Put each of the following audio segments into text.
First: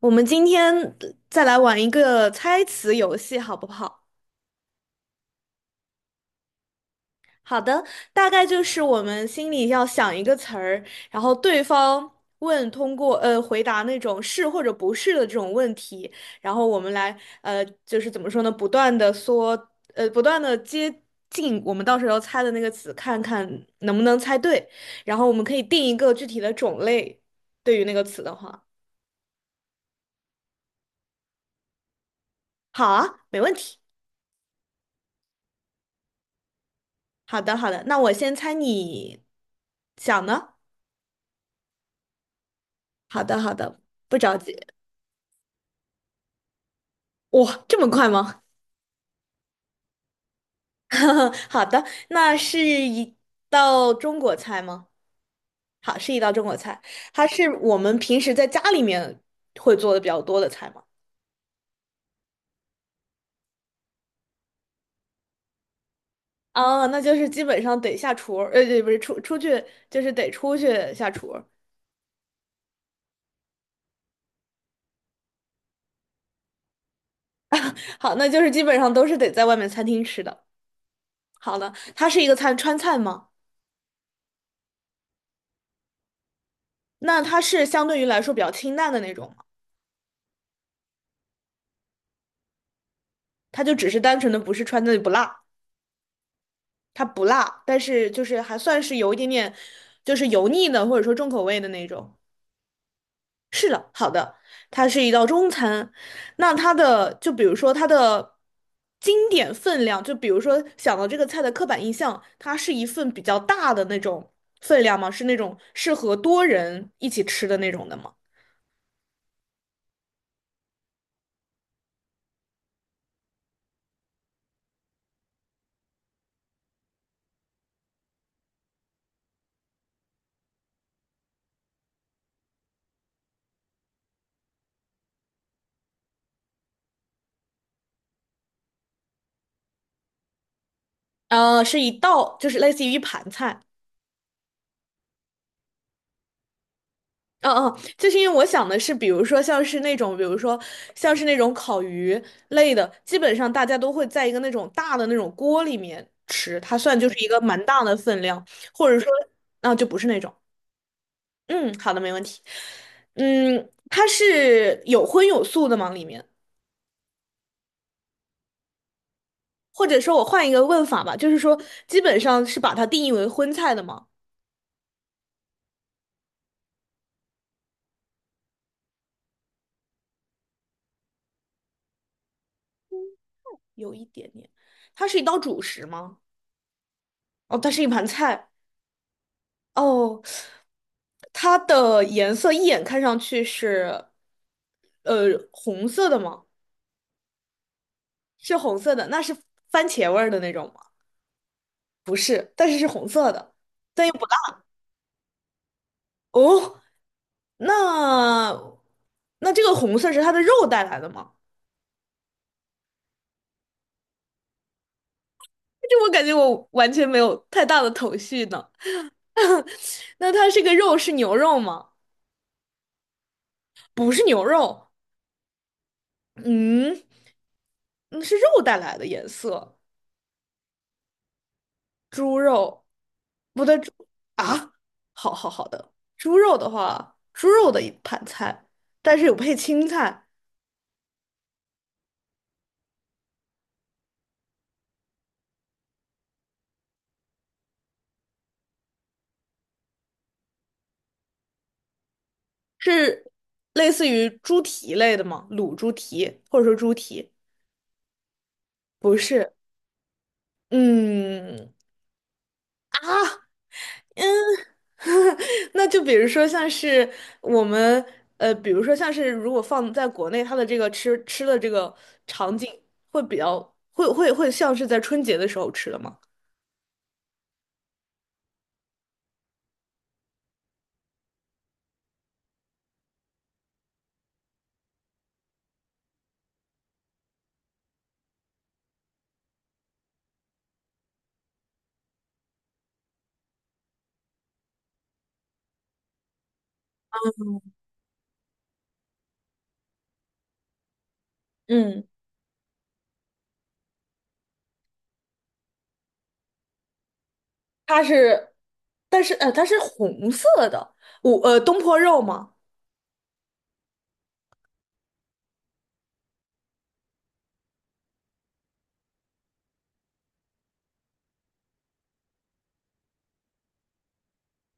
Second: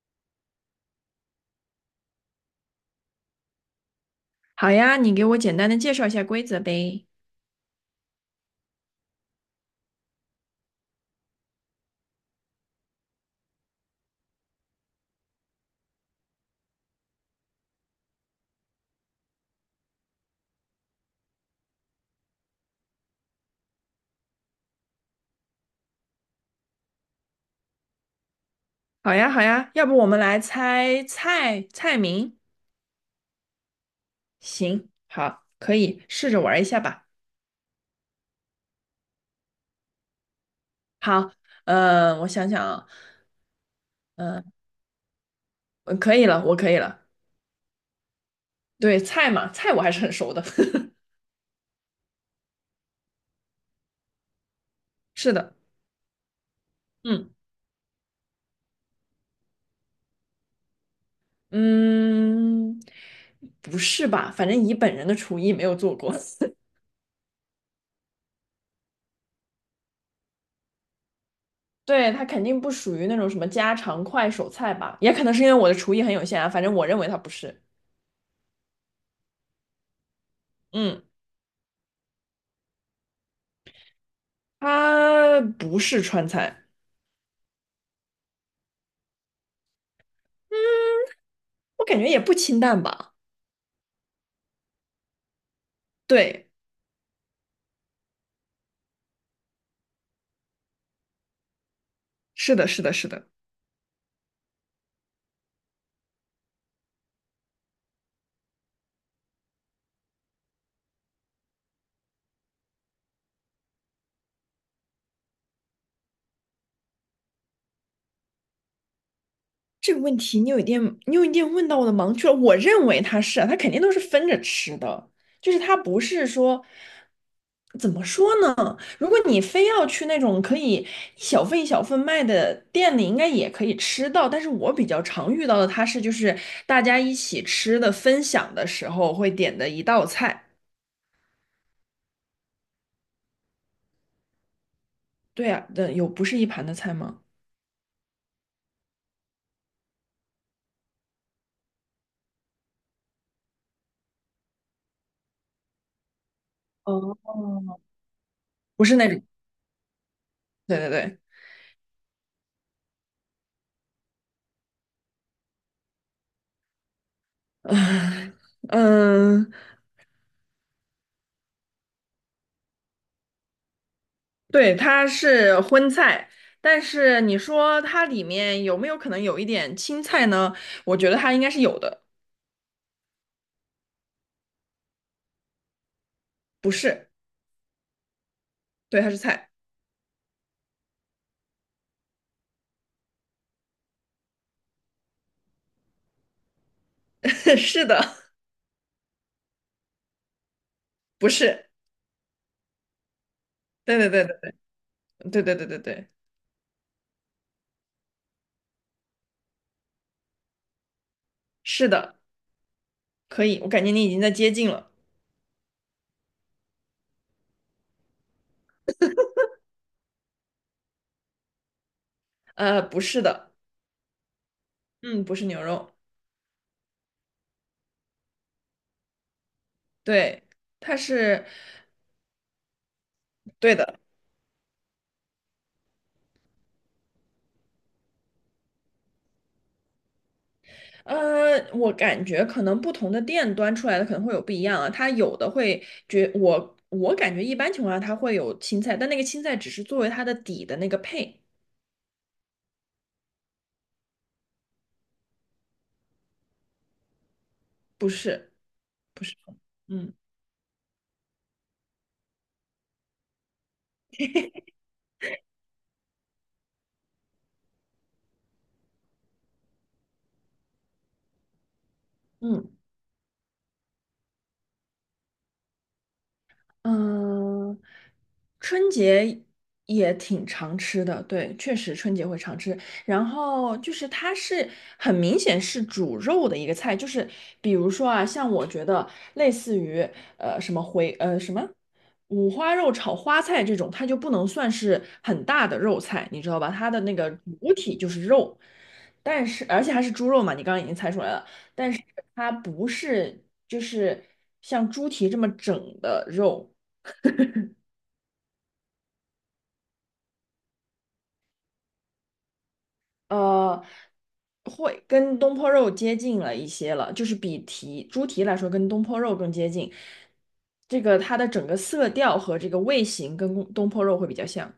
我们今天再来玩一个猜词游戏，好不好？好呀，你给我简单的介绍一下规则呗。好的，大概就是我们心里要想一个词儿，然后对方问，通过回答那种是或者不是的这种问题，然后我们来就是怎么说呢，不断的说，不断的接近我们到时候猜的那个词，看看能不能猜对，然后我们可以定一个具体的种类，对于那个词的话，好呀，好呀，要不我们来猜菜菜名？好啊，没问题。行，好，可以试着玩一下吧。好的，好的，那我先猜你想呢？好，我想想啊，好的，好的，不着呃，急。可以了，我可以了。哇，这么快吗？对，菜嘛，菜我还是很熟的。好的，那是一道中国菜吗？是的，好，是一道中国菜，它嗯是我们平时在家里面会做的比较多的菜吗？嗯，不是吧？反正以本人的厨艺没有做过。啊，那就是基本上得下厨对，不是出去，就是得出去下厨。对，它肯定不属于那种什么家常快手菜吧？也可能是因为我的厨艺很有限啊，反正我认为它不是。好，那就是基本上都是得在外面餐厅吃的。嗯。好的，它是一个川菜吗？它不是川菜，那它是相对于来说比较清淡的那种吗？嗯，我感觉也不清淡吧。它就只是单纯的不是川菜不辣，对，它不辣，但是就是还算是有一点点，就是油腻的或者说重口味的那种。是的，是的，是的。是的，好的，它是一道中餐。那就比如说它的经典分量，就比如说想到这个菜的刻板印象，它是一份比较大的那种分量吗？是那种适合多人一起吃的那种的吗？这个问题你有一点问到我的盲区了。我认为它是啊，它肯定都是分着吃的，就是它不是说怎么说呢？如果你非要去那种可以一小份一小份卖的店里，应该也可以吃到。但是我比较常遇到的，它是就是大家一起吃的分享的时候会点的一道菜。是一道，就是类似于一盘菜。对啊，的有不是一盘的菜吗？嗯嗯，就是因为我想的是，比如说像是那种烤鱼类的，基本上大家都会在一个那种大的那种锅里面吃，它算就是一个蛮大的分量，不或是者那说，种，就不是那种。对对对，嗯，好的，没问题。嗯，它是有荤有素的吗？里面，嗯嗯，或者说我换一个问法吧，就是说，基本上是把它定义为荤菜的吗？对，它是荤菜，但是你说它里面有没有可能有一点青菜呢？我觉得它应该是有的，有一点点，它是一道主食吗？不是，哦，它是一盘菜。对，它是菜，哦，它的颜色一眼看上去是，红色的吗？是的，是红色的，那是番茄味儿的那种吗？不是，但是是红色的。对对对对对对对对对，哦，那那这个红色是它的肉带来的吗？是的，可以，我感觉你已经在接近了，这我感觉我完全没有太大的头绪呢。那它这个肉是牛肉吗？不是的，不是牛肉，嗯，不是牛肉，嗯，嗯是肉带来的颜色。对，它是猪肉，不对对，猪的。啊。好好好的，猪肉的话，猪肉的一盘菜，但是有配青菜，我感觉可能不同的店端出来的可能会有不一样啊，它有的会觉我我感觉一般情况下它会有青菜，但那个青菜只是作为它的底的那个配，是类似于猪蹄类的吗？卤猪蹄或者说猪蹄，不是不不是，是，嗯嗯啊。那就比如说像是我们比如说像是如果放在国内，它的这个吃的这个场景嗯。会比较会像是在春节的时候吃的吗？嗯，春节也挺常吃的，对，确实春节会常吃。然后就是它是很明显是煮肉的一个菜，就是比如说啊，像我觉得类似于呃什么回呃什么五花肉炒花菜这种，它就不能算是很大的肉菜，你知道吧？它的那个主体就是肉，但是而且还是猪肉嘛，你刚刚已经猜出来了。但是嗯。它不是就是像猪蹄这么整的肉，它是，但是它是红色的，我东坡肉吗？呃，会跟东坡肉接近了一些了，就是比猪蹄来说，跟东坡肉更接近。这个它的整个色调和这个味型跟东坡肉会比较像。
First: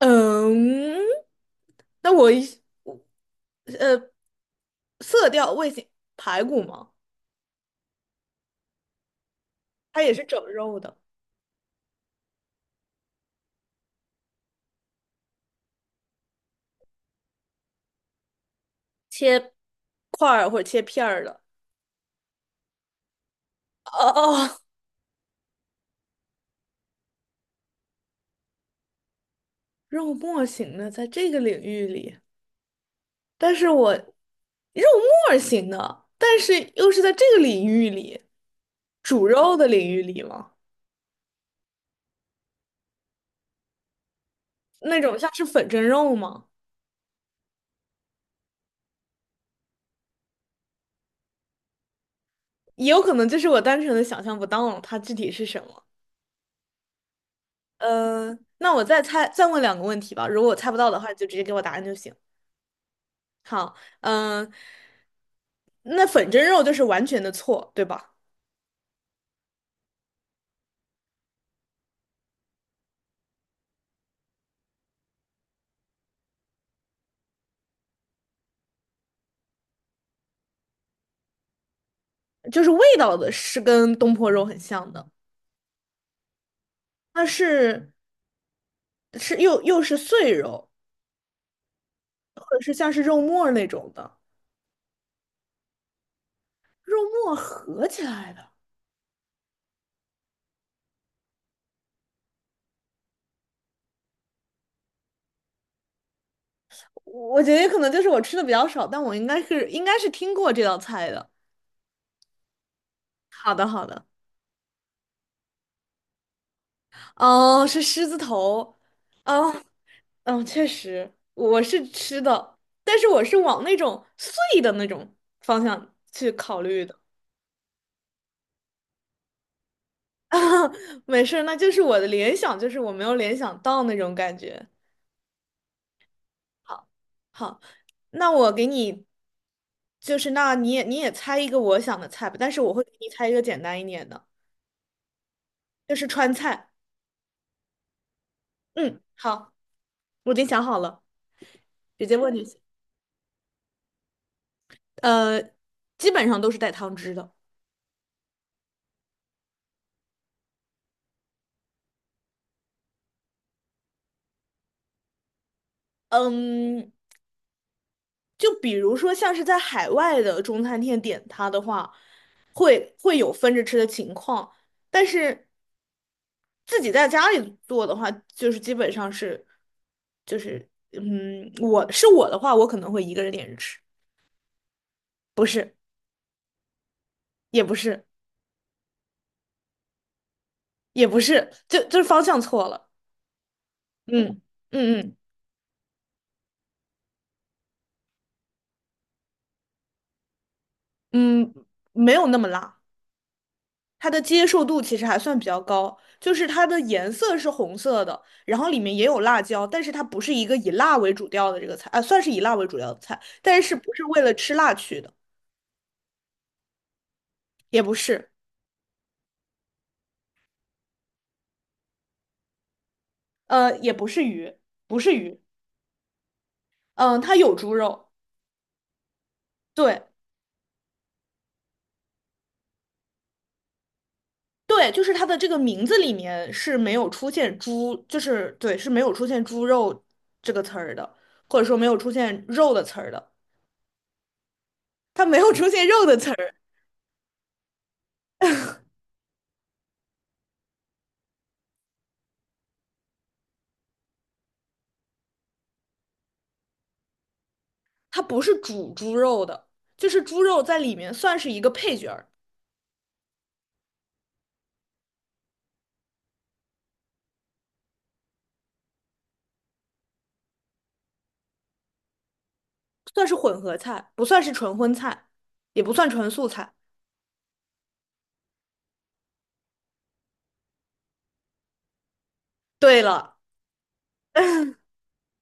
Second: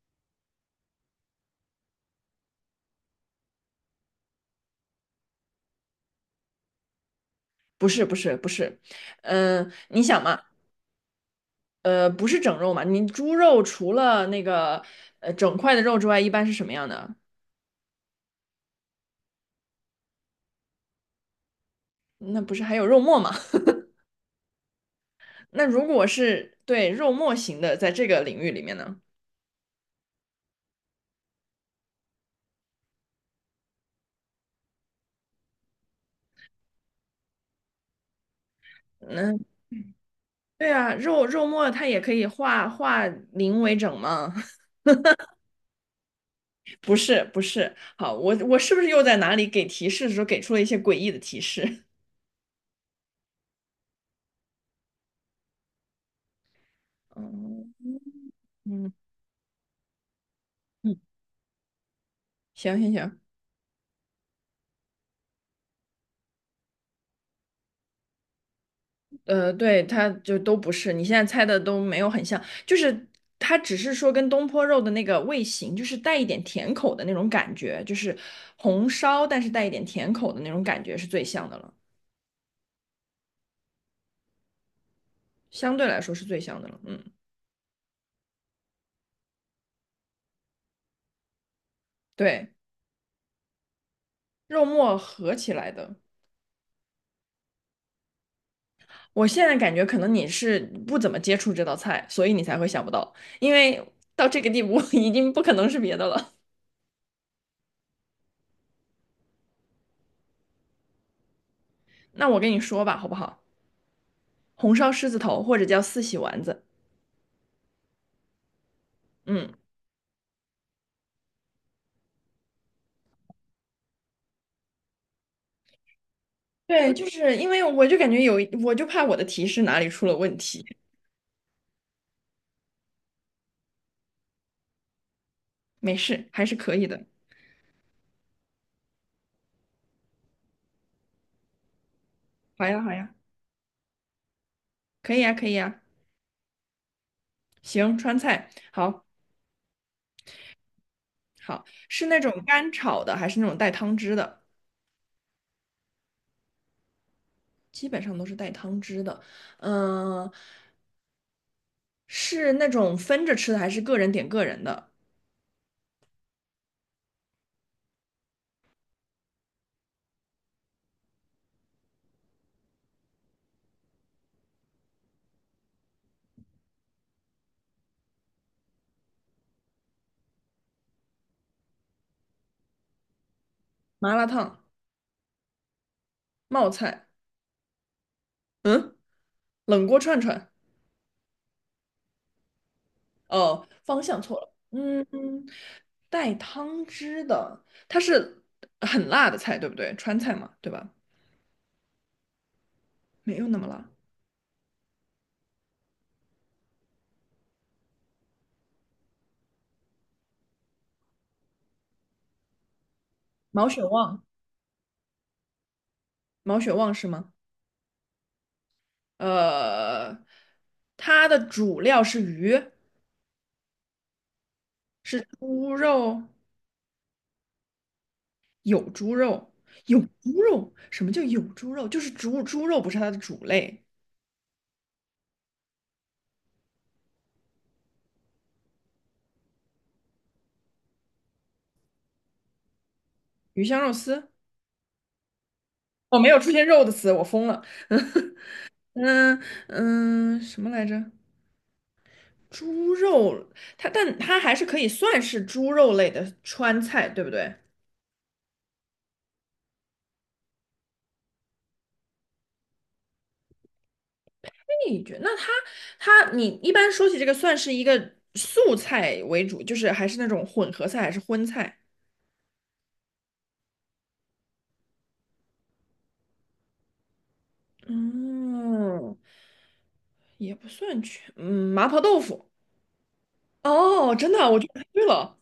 嗯，那我呃色调味型排骨吗？不是不是不是，嗯、它你也想是嘛，整肉的，不是整肉嘛，你猪肉除了那个整块的肉之外，一般是什么样的？切块儿或者切片儿的。那不是还有肉末吗？哦哦，那如果是对肉末型的，在这个领域里面呢，肉末型的，在这个领域里，但是我肉末型的，但是又是在这个领域里，煮嗯，肉的领域里吗？对啊，肉末它也可以化零为整嘛。那种像是粉蒸肉吗？不是不是，好，我是不是又在哪里给提示的时候给出了一些诡异的提示？也有可能就是我单纯的想象不到它具体是什么。嗯那我嗯再猜，再问两个问题吧。如果我猜不到嗯，的话，就直接给我答案就行。行行行，好，嗯、那粉蒸肉就是完全的错，对吧？对，它就都不是，你现在猜的都没有很像，就是它只是说跟东坡肉的那个味型，就是带一点甜口的那种感觉，就是红烧但是带一点甜口的那种感觉是最像的了，就是味道的是跟东坡肉很像的，相对来说是最像的了。嗯，它又是碎肉，或对，者是像是肉末儿那种的，肉末合起来的，肉末合起来的。我现在感觉可能你是不怎么接触这道菜，所以你才会想不到，因为到这个地步 已经不可能是别的了。我觉得可能就是我吃的比较少，但我应该是听过这道菜的。那我跟你说吧，好不好？好的，好的。红烧狮子头或者叫四喜丸子，哦，是狮子头，嗯，哦，嗯，确实，我是吃的，但是我是往那种碎的那种方向去考虑对，的。就是因为我就感觉我就怕我的提示哪里出了问题，没事儿，那就是我的联想，就是我没有联想到那种感觉。没事，还是可以好，的。好，那我给你，就是那你也猜一个我想的菜吧，但是好我呀，会给好你呀，猜一个简单一点的，可以呀，可以呀。就是川菜。行，川菜，嗯，好，好，我已经想好了，好，是直接那问种就行。干炒的，还是那种带汤汁的？呃，基本上都是带汤汁的。基本上都是带汤汁的。嗯、是那种分着吃的，还是个人点个人的？嗯，就比如说像是在海外的中餐厅点它的话，会有分着吃的情况，但是自己在家里做的话，就是基本上是，就是我的话，我可能会一个人点着吃，麻辣烫、不是，冒菜、也不是，冷锅串串。也不是，就是方向错了，哦，方向错嗯了。嗯，嗯带汤汁的，它是很辣的菜，对不对？川菜嘛，对吧？嗯嗯，没有那么辣。没有那么辣。它的接受度其实还算比较高，就是它的颜色是红色的，然后里面也有辣椒，但是它不是一个以辣为主调的这个菜，啊，算是以辣为主调的菜，但毛是血不是为旺，了吃辣去的，毛血旺是吗？也不是，呃，它的主料是鱼，也不是鱼，不是是鱼，猪肉，嗯、它有猪肉，有猪肉，有对猪肉。什么叫有猪肉？就是猪肉不是它的主类。对，就是它的这个名字里面是没有出现猪，就是对，是没有出现猪肉这个词儿的，或者说没有出现肉的词儿的，鱼香肉丝，它没有出现肉的哦，没词有出儿。现肉的词，我疯了。那嗯，什么来着？猪肉，它但它还是可以算是猪肉类的川菜，对不对？它不是煮猪肉的，就是猪肉在里面算是一个配角儿，那觉那它它你一般说起这个，算是一个素菜为主，就是还是那种混合菜还是荤菜？算是混合菜，不算是纯荤菜，也不算纯素菜。嗯，也不算全，嗯，麻婆豆腐。对了，哦，真的，我觉得对了，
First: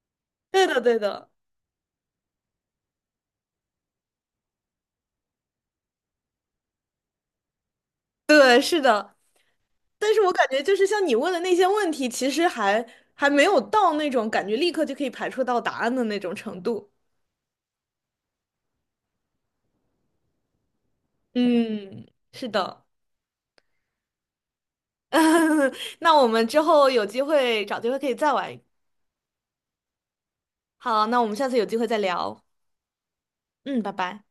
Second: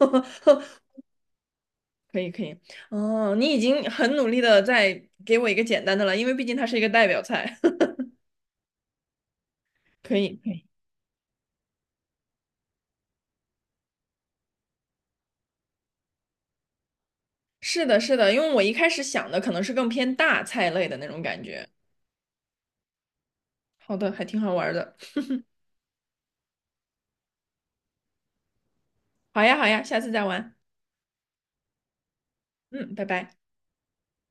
对的，对的，可以可以。哦，你已经很努力的在给我一个简单的了，因为毕竟它是一个代表菜，对，是的。但可是我以感可觉以。就是像你问的那些问题，其实还没有到那种感觉立刻就可以排除到答案的那种程度。是的，是的，因为我一开始想的可能是更偏大菜类的那种感觉。嗯，是的。好的，还挺好玩的。那我们之后有机会找机会可以再玩。好呀，好呀，下次再玩。好，那我们下次有机会再聊。嗯，拜拜。嗯，拜拜。